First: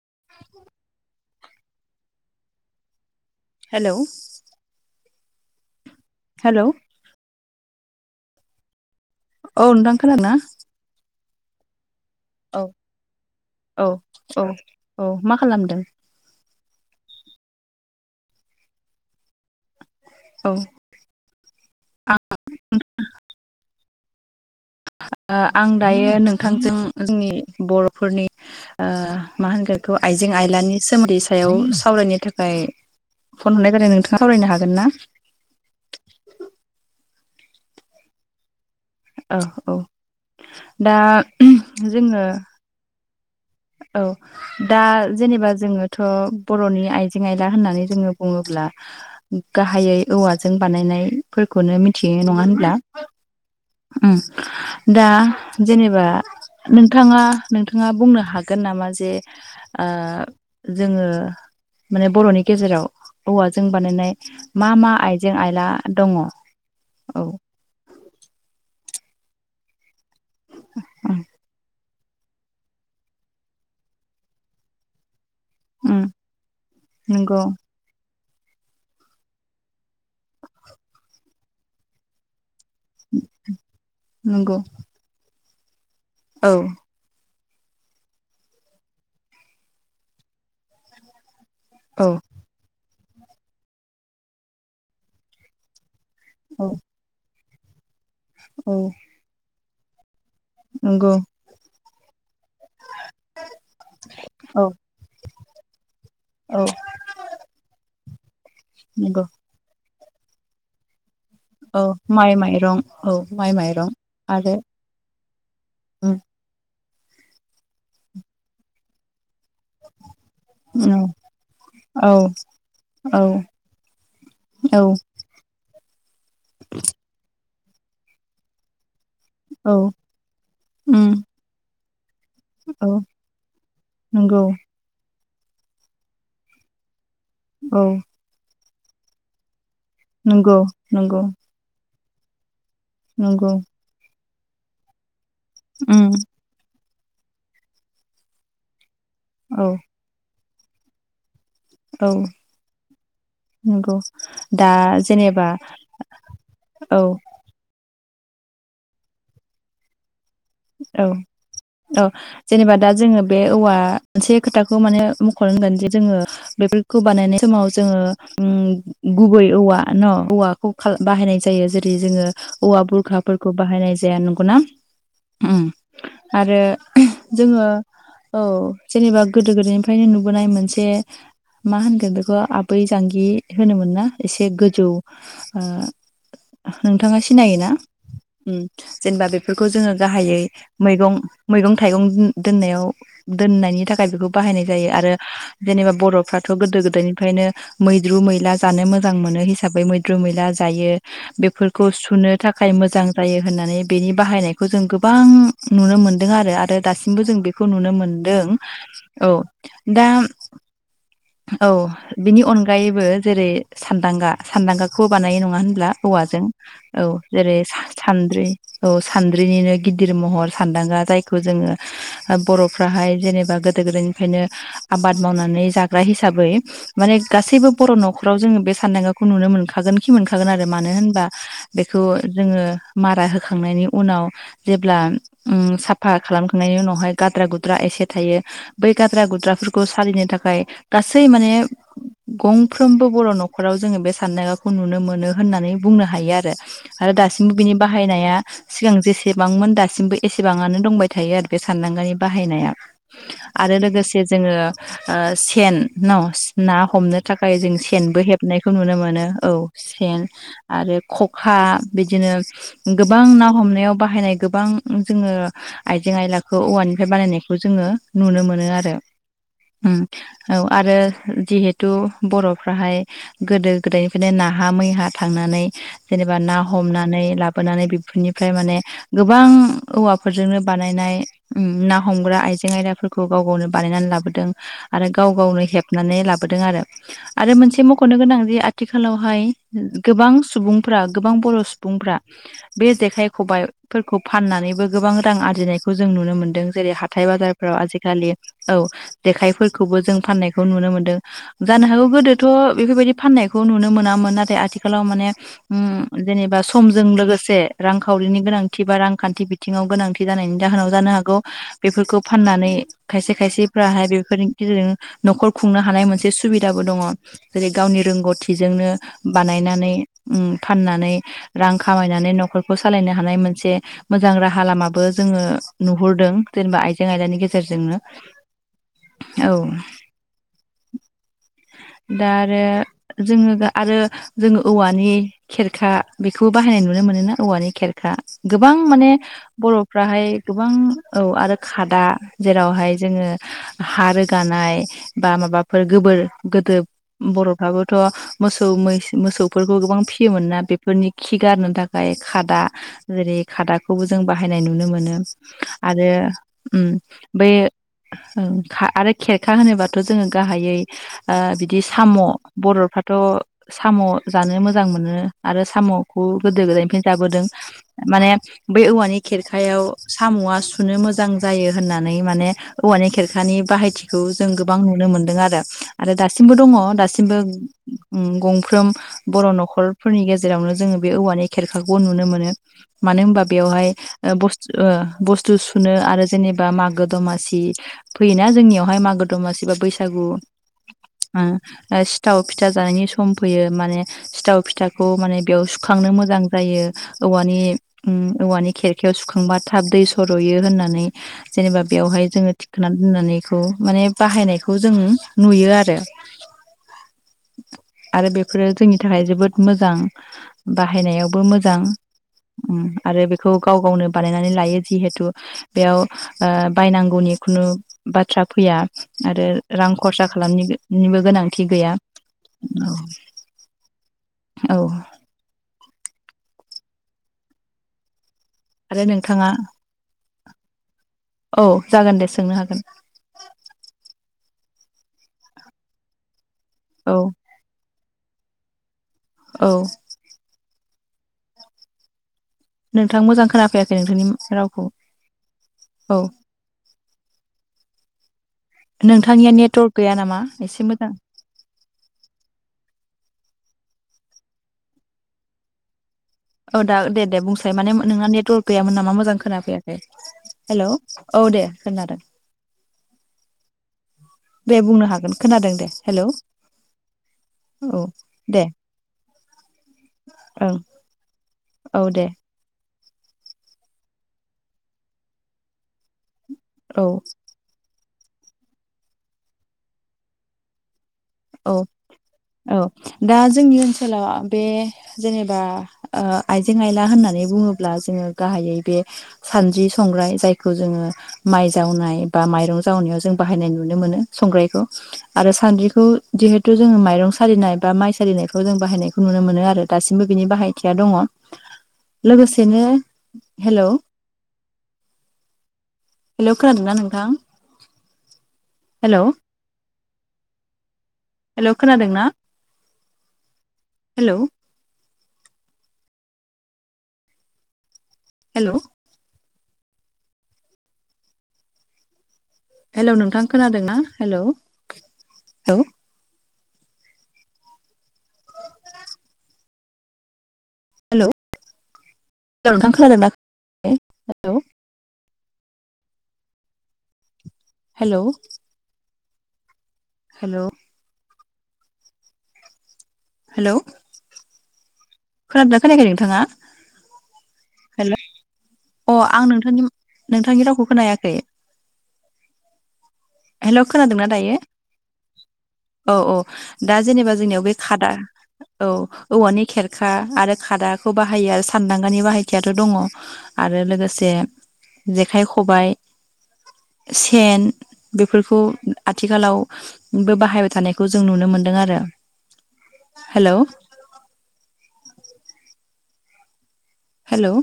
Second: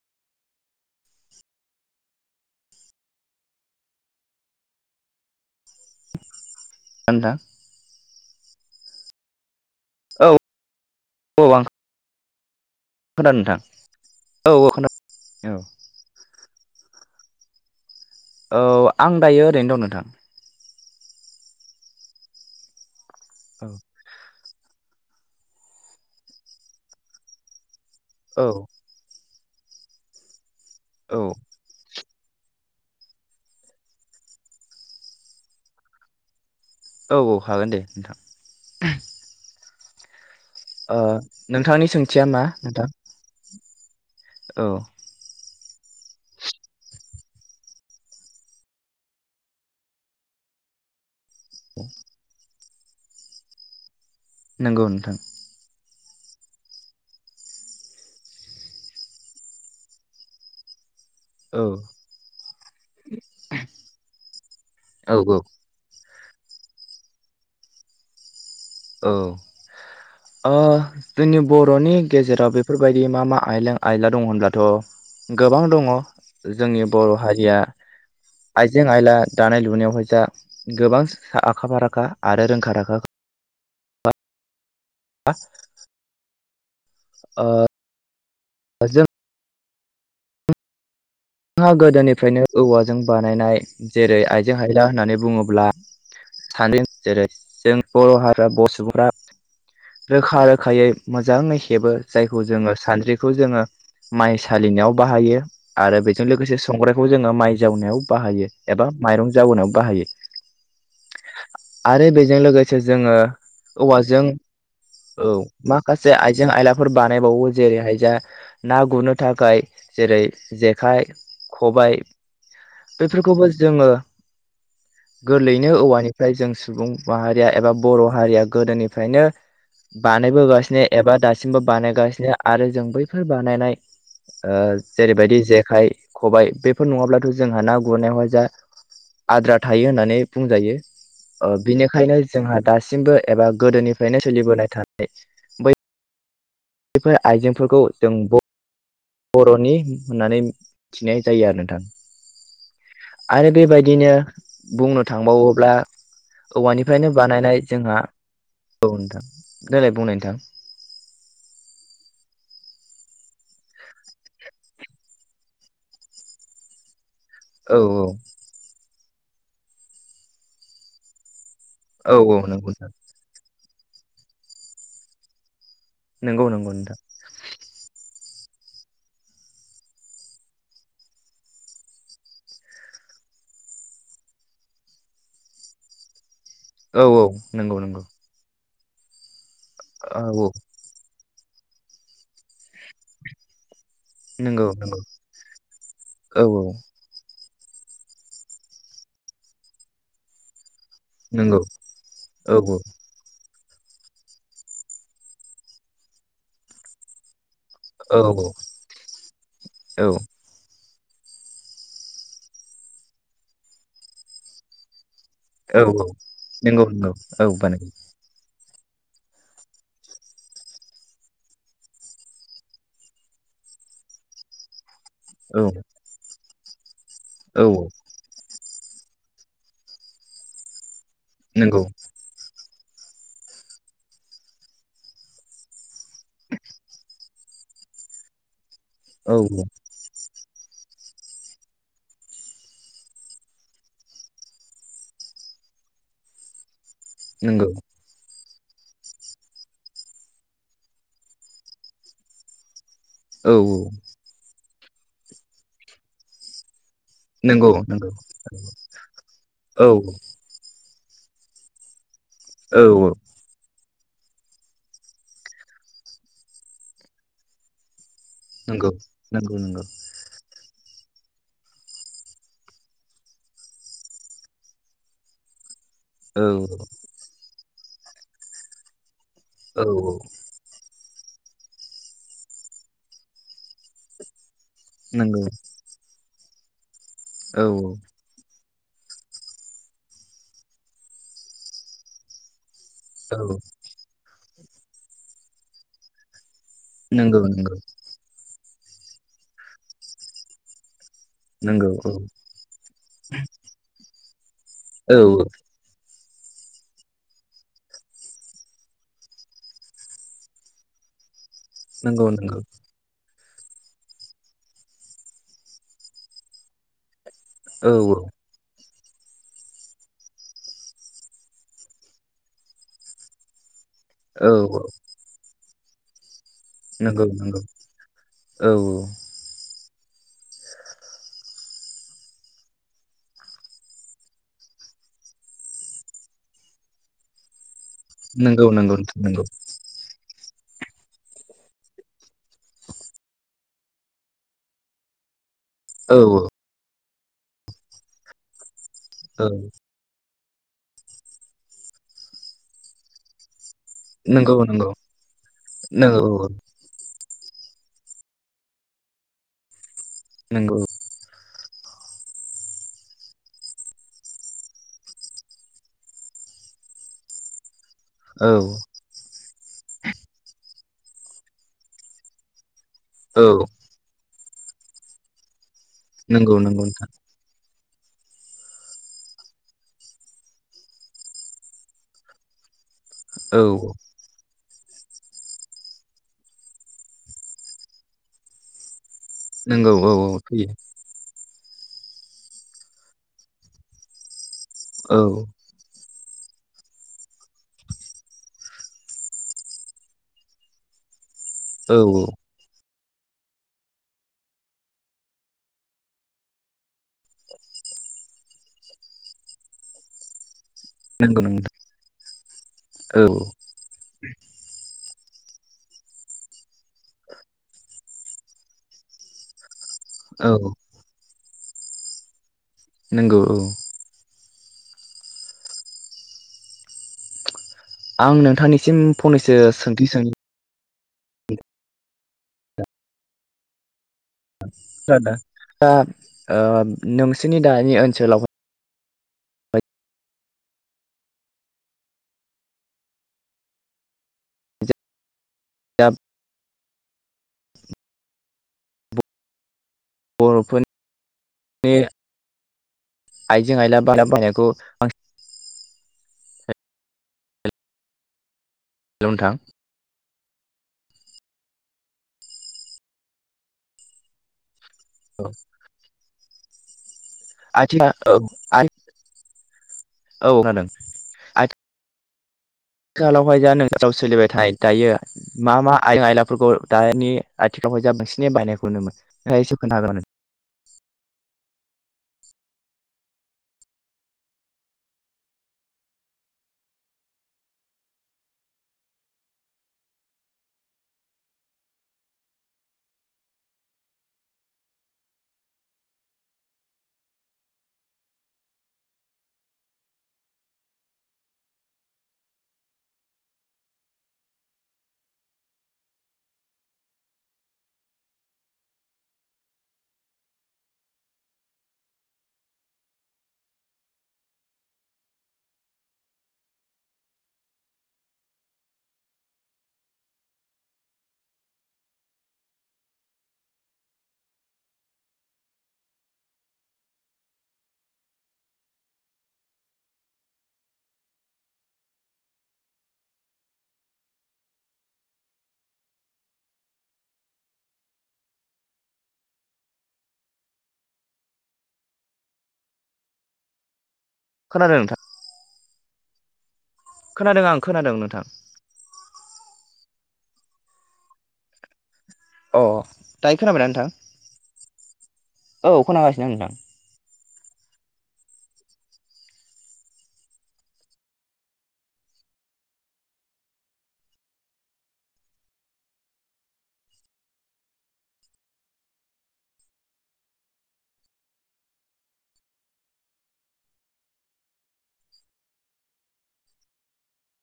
[inaudible] Hello hello थान्दा औ नोंथां औ खोनादोंना? औ आं औ खोनादों नोंथां औ औ औ मा खालामदों? औ आं दायो ओरैनो दं नोंथां औ [unintelligible] [inaudible] आं दायो नोंथांजों जोंनि बर'फोरनि औ ओ मा होनगोन इखौ आइजें आयलानि सोमोन्दै सायाव सावरायनो थाख खाय फन हरनाय जादों नोंथाङा सावरायनो हागोन ना औ हागोन दे नोंथां ओ औ दा ओ नोंथांनि जोङो सोंथिया मा नोंथां औ दा औ जेनेबा जोङोथ' बर'नि आइजें आयला होननानै जोङो बुङोब्ला गाहायै औवाजों बानायनायफोरखौनो मिथियो नङा होनब्ला उम नंगौ दा नोंथां जेनेबा नोंथाङा-नोंथाङा बुंनो हागोन नामा जे आ जोङो औ माने बर'नि गेजेराव औवाजों बानायनाय मा मा आइजें औ औ आइला दङ' औ औ ओ जोंनि बर'नि गेजेराव बेफोरबायदि मा मा आयलें आयला दं होनब्लाथ' गोबां दङ' उम जोंनि बर' नंगौ हारिया आइजें आइला दानाय लुनायावहाय जा गोबां आखा फाराखा आरो रोंखा राखा नंगौ [unintelligible] औ ओ जों हा औ गोदोनिफ्रायनो औवाजों बानायनाय जेरै आइजें आयला होननानै बुङोब्ला औ सानदों जेरै जों बर' हारा बर' औ सुबुंफ्रा रोखा रोखायै नंगौ मोजाङै हेबो जायखौ जोङो सानद्रिखौ जोङो माइ औ सालिनायाव बाहायो आरो बेजों लोगोसे औ संग्रायखौ जोङो माइ जावनायाव बाहायो एबा नंगौ माइरं जावनायाव बाहायो औ आरो माइ बेजों माइरं लोगोसे औ जोङो माइ माइरं औवाजों आरो औ माखासे उम आइजें आयलाफोर बानायबावो जेरैहायजों ना गुरनो थाखाय जेरै उम जेखाइ खबाय औ औ बेफोरखौबो जोङो औ गोरलैयैनो औवानिफ्राय जों सुबुं माहारिया एबा बर' हारिया गोदोनिफ्रायनो औ बानायबोगासिनो उम एबा दासिमबो बानाय आरो औ जों बैफोर बानायनाय नंगौ जेरैबायदि जेखाइ खबबाय बेफोर नङाब्लाथ' जोंहा ना औ गुरनायावहाय जा आद्रा थायो होननानै नंगौ बुंजायो नंगौ बिनि ओंखायनो जोंहा दासिमबो एबा नंगौ गोदोनिफ्रायनो सोलिबोनाय थानाय उम बेफोर आइजेंफोरखौ जों ब'- औ बर'नि होननानै मिथिनाय जायो आरो नोंथां औ आरो नंगौ बेबायदिनो दा बुंनो जेनेबा थांबावोब्ला औ औवानिफ्रायनो बानायनाय जोंहा औ नोंथां देलाय बुंनाय नोंथां औ औ जेनेबा दा जोङो बे औवा मोनसे खोथाखौ मानो मख'नो नांगोन जे जोङो बेफोरखौ बानायनाय समाव औ औ जोङो उम गुबै औवा न' औवाखौ खाल बाहायनाय जायो जेरै औ जोङो औ नंगौ औवा नोंथां बुरखाफोरखौ बाहायनाय जाया नंगौना चम नंगौ आरो नंगौ नोंथां जोङो औ जेनेबा गोदो गोदायनिफ्रायनो नुबोनाय मोनसे मा होनगोन बेखौ आबै जांगि होनोमोन ना एसे गोजौ ओ औ नोंथाङा औ सिनायोना नंगौ नंगौ जेनेबा बेफोरखौ जोङो औ औ गाहायै मैगं मैगं थाइगं दोननायाव दोननायनि था बेखौ बाहायनाय नंगौ जायो नंगौ आरो जेनेबा औ बर'फ्राथ' गोदो गोदायनिफ्रायनो मैद्रु मैला जानो मोजां मोनो हिसाबै मैद्रु मैला जायो। नंगौ बेफोरखौ सुनो औ थाखाय मोजां जायो होननानै बेनि बाहायनाय खौ जों गोबां नुनो मोनदों आरो आरो दासिमबो जों बे खौ नुनो औ मोनदों औ औ दा औ बिनि अनगायैबो जेरै सानदांगा सानदांगाग खौ बानायो नङा होनब्ला औ औ औवाजों नंगौ औ नंगौ जेरै सा बानायो सान्द्रि औ सान्द्रिनिनो गिदिर महर सान्दांगा जायखौ जोङो बरफ्राहाय जेनेबा गोदो गोदायनिफ्रायनो आबाद औ मावनानै जाग्रा हिसाबै माने औ गासैबो बर नखराव जोङो बे सानदेंगाखौ नुनो मोनखागोनखि मोनखागोन आरो मानो होनबा नंगौ बेखौ जोङो मारा होखांनायनि उनाव जेब्ला उ साफा खालामखांनायनि उनावहाय गाद्रा गुद्रा एस से थायो बै गाद्रा औ गुद्राफोरखौ सालिनो थाखाय गासै माने गंफ्रोमबो बर नखराव जोङो बे साननायगाखौ नुनो मोनो होननानै बुंनो हायो आरो आरो दासिमबो नंगौ बिनि बाहायनाया सिगां जेसेबांमोन दासिमबो एसेबांआनो दंबाय थायो आरो बे सानदांगानि बाहायनाया औ आरो औ लोगोसे जोङो ओ सेन नस ना हमनो थाखाय नंगौ जों नंगौ सेनबो हेबनायखौ नुनो मोनो औ सेन आरो खखा बिदिनो औ गोबां ना हमनायाव बाहायनाय गोबां जोङो आइजें आयलाखौ औवानिफ्राय बानायनायखौ जोङो नुनो मोनो नंगौ आरो नंगौ नंगौ उ औ आरो जिहेथु बर'फ्राहाय गोदो गोदायनिफ्रायनो नाहा मैहा थांना नै जेनेबा औ ना हमनानै लाबोनानै बेफोरनिफ्राय माने गोबां औ औवाफोरजोंनो बानायनाय उ ना हमग्रा आइजें आयदाफोरखौ गाव गावनो बानायनानै लाबोदों आरो गाव नंगौ गावनो हेबनानै लाबोदों आरो आरो औ मोनसे मखनो गोनां जि थिखालावहाय गोबां सुबुंफ्रा गोबां बर' सुबुंफ्रा बे जेखाइ औ खबाइफोरखौ फाननानैबो गोबां रां आरजिनायखौ जों नुनो मोन्दों जेरै हाथाय नंगौ बाजारफोराव नंगौ आजिखालि औ जेखायफोरखौबो जों फाननायखौ नुनो मोन्दों जानो नंगौ हागौ गोदोथ बेफोरबायदि फाननायखौ नुनो मोनामोन नाथाय आथिखालाव औ माने उ जेनेबा समजों लोगोसे रांखावरिनि गोनांथि बा रांखान्थि बिथिङाव गोनांथि जानायनि जाहोनाव जानो हागौ बेफोरखौ नंगौ नंगौ फाननानै खायसे खायसेफ्राहाय बेफोरनि गेजेरजों नखर खुंनो हानाय मोनसे सुबिदाबो दङ जेरै औ गावनि रोंगौथिजोंनो बानायनानै उ फाननानै रां खामायनानै नखरखौ सालायनो हानाय मोनसे मोजां औ राहा लामाबो जोङो नुहुरदों जेनेबा आइजें नंगौ आयलानि नंगौ गेजेरजोंनो औ [inaudible] दा आरो जोङो दा आरो जोङो औवानि खेरखा बेखौ बाहायनाय नुनो मोनो ना औवानि खेरखा नंगौ गोबां नंगौ माने नोंथां नंगौ बर फ्राहाय गोबां औ आरो खादा जेरावहाय जोङो हा रोगानाय बा माबाफोर औ गोबोर गोदो बर'फ्राबोथ' मोसौ मैस औ मोसौफोरखौ गोबां फि मोना बेफोरनि खि गारनो थाखाय खादा जेरै खादाख खौबो जों नंगौ बाहायनाय नुनो नंगौ मोनो आरो नंगौ औ उ बै उ खा आरो खेरखा होनोबाथ' जोङो नंगौ गाहायै ओ बिद बिदि साम' बरफ्राथ साम' जानो मोजां मोनो आरो साम'खौ गोदो उदैनिफ्रायनो जाबोदों माने औ बै औवानि खेर खायाव सामआ सुनो मोजां जायो होननानै माने औवानि औ खेरखानि बाहायथिखौ जों गोबां नुनो मोनदों आरो आरो दासिमबो नंगौ दङ नंगौ नोंथां दासिमबो उ गंफ्रोम बर नखरफोरनि गेजेरावनो जोङो बे औवानि खेरखाखौबो नुनो मोनो मानो होनबा औ बेवहाय ओ बुस्थ बुस्थु सुनो आरो जेनेबा मागो दमासि फैयोना जोंनियावहाय मागो दमासि बा नंगौ औ बैसागु औ फैयो आ ओ सिथाव फिथा जानायनि सम फैयो माने सिथाव फिथाखौ औ माने बेयाव सुखांनो मोज मोजां जायो औवानि उ औवानि खेरखायाव सुखांबा थाब दै सरयो होननानै जेनेबा औ बेवहाय जोङो थि- खोना दोननानैखौ माने बाहायनायखौ जों नुयो आरो। आरो बेफोरो जोंनि थाखाय जोबोद मोजां,। बाहायनायावबो नंगौ नोंथां मोजां आरो औ बेखौ गाव गावनो बानायनानै लायो। जिहेथु बेयाव ओ बायनांगौनि खुनु बाथ्रा फैया आरो। रां खरसा औ खालामनिनिबो गोनांथि गैया‌। नोंगौ औ। औ। आं नोंथांनिसिम आरो नोंथाङा फंनैसो सोंथि सों औ जागोन दे सोंनो हागोन। आदा दा ओ औ नोंसोरनि दानि ओनसोलावाय औ। नोंथां मोजां खोनाफैयाखै नोंथांनि रावखौ दा औ नोंथांनिया नेटवर्क गैया नामा एसे बर'फोरनि मोजां आइजें-आइला बारा बाहायनायखौ [inaudible] औ दा दे दे बुंसाय माने नोंना नेटवर्क गैयामोन नामा हेलौ मोजां नोंथां खोनाफैयाखै हेल' औ दे खोनादों। दे बुंनो हागोन खोनादों दे हेलौ औ दे [inaudible] औ ओं खोनादों औ दे आथिखालावहाय जा [unintelligible] सोलिबाय थायो दायो मा मा आयजें आयलाफोरखौ औ दानि [unintelligible] [unintelligible] औ। औ दा जोंनि ओनसोलाव बे जेनेबा ओ आइजें-आइला होननानै बुङोब्ला जोङो गाहायै बे सानद्रि-संग्राइ जायखौ जोङो माइ जावनाय बा माइरं जावनायाव जों बाहायनाय नुनो मोनो संग्रायखौ आरो सान्द्रिखौ जिहेथु जोङो माइरं सालिनाय बा माइ सालिनायफ्राव जों बाहायनायखौ नुनो मोनो आरो दासिमबो बिनि बाहायथिया दङ। लोगोसेनो हेल'! हेल' खोनादोंना नोंथां हेल'! हेल' खोनादों ना? हेल'! हेल'! हेलौ नोंथां खोनादोंना हेलौ हेल'? हेल' नोंथां खोनादोंना हेल' हेल'! हेल'! हेल'! खोनादों नोंथां? खोनादोंना खोनायाखै नोंथाङा? खोनादों आं हेल' खोनादों नोंथां। अ आं नोंथांनि नोंथांनि रावखौ खोनायाखै। अ दायो हेल' खोनाबायना नोंथां खोनादोंना दायो? औ औ खोनागासिनो आं दा जेनेबा जोंनियाव बे खादा औ औवानि खेरखा आरो खादाखौ बाहायो आरो सानदांगानि बाहायथियाथ' दङ। आरो लोगोसे जेखाइ-खबाइ, सेन, बेफोरखौ आथिखालावबो बाहायबाय थानायखौ जों नुनो मोनदों आरो। हेल'! हेल'!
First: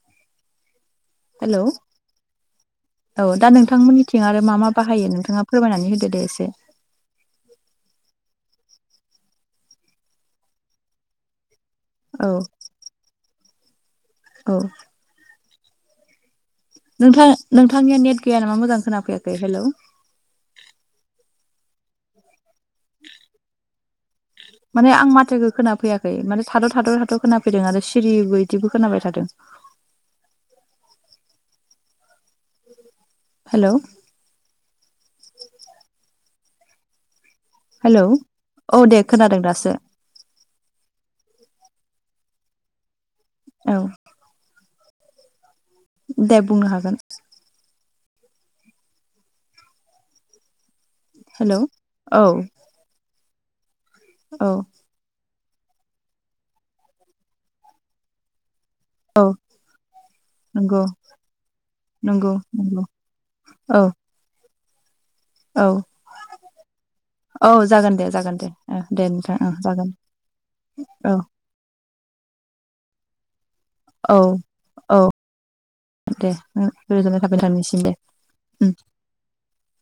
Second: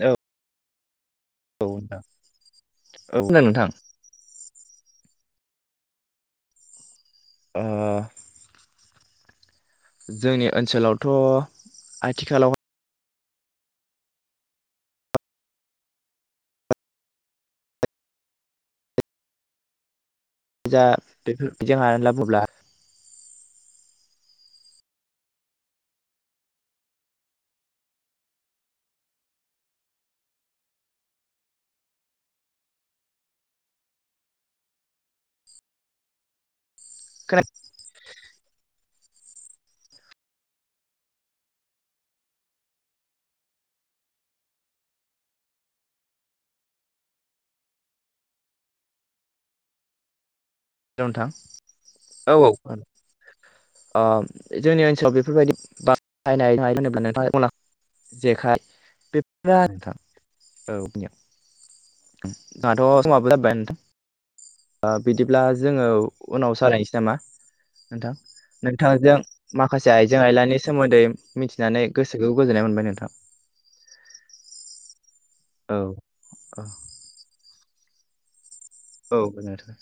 औ हेलौ औ नोंथां औ खोनादों दा नोंथां नोंथांमोननिथिं आरो मा मा बाहायो नोंथाङा फोरमायनानै होदो दे एसे ओ जोंनि ओनसोलावथ' औ आथिखालाव औ नोंथां नोंथांनिया नेट गैया नामा मोजां खोनाफैयाखै हेलौ। जा बेफोर बिदि हानानै लाबोब्ला [inaudible] माने आं माथोखौ खोनाफैयाखै माने थाद' थाद' थाथ' खोनाफैदों आरो सिरिबो बिदिबो खोनाबाय थादों। [inaudible] हेल' ख [inaudible] हेलौ औ दे खोनादों दासो। औ दे बुंनो हागोन। नोंथां हेलौ औ औ अ औ जोंनि ओनसोलाव बेफोरबायदि बायनाय होनोब्ला नोंथाङ अन जेखाय औ नंगौ [unintelligible] नंगौ नंगौ जोंहाथ' समाबो जाबोबाय औ नोंथां। बिदिब्ला औ जोङो उनाव सावरायनोसै नामा? औ जागोन दे नोंथां जागोन दे ओ दे नोंथांजों नोंथां ओ जागोन माखासे आइजें आइलानि सोमोन्दै औ मिथिनानै गोसोखौ गोजोननाय मोनबाय नोंथां। औ औ औ दे औ गोजोननाय थाबाय नोंथांसिम दे। उ औ नोंथां।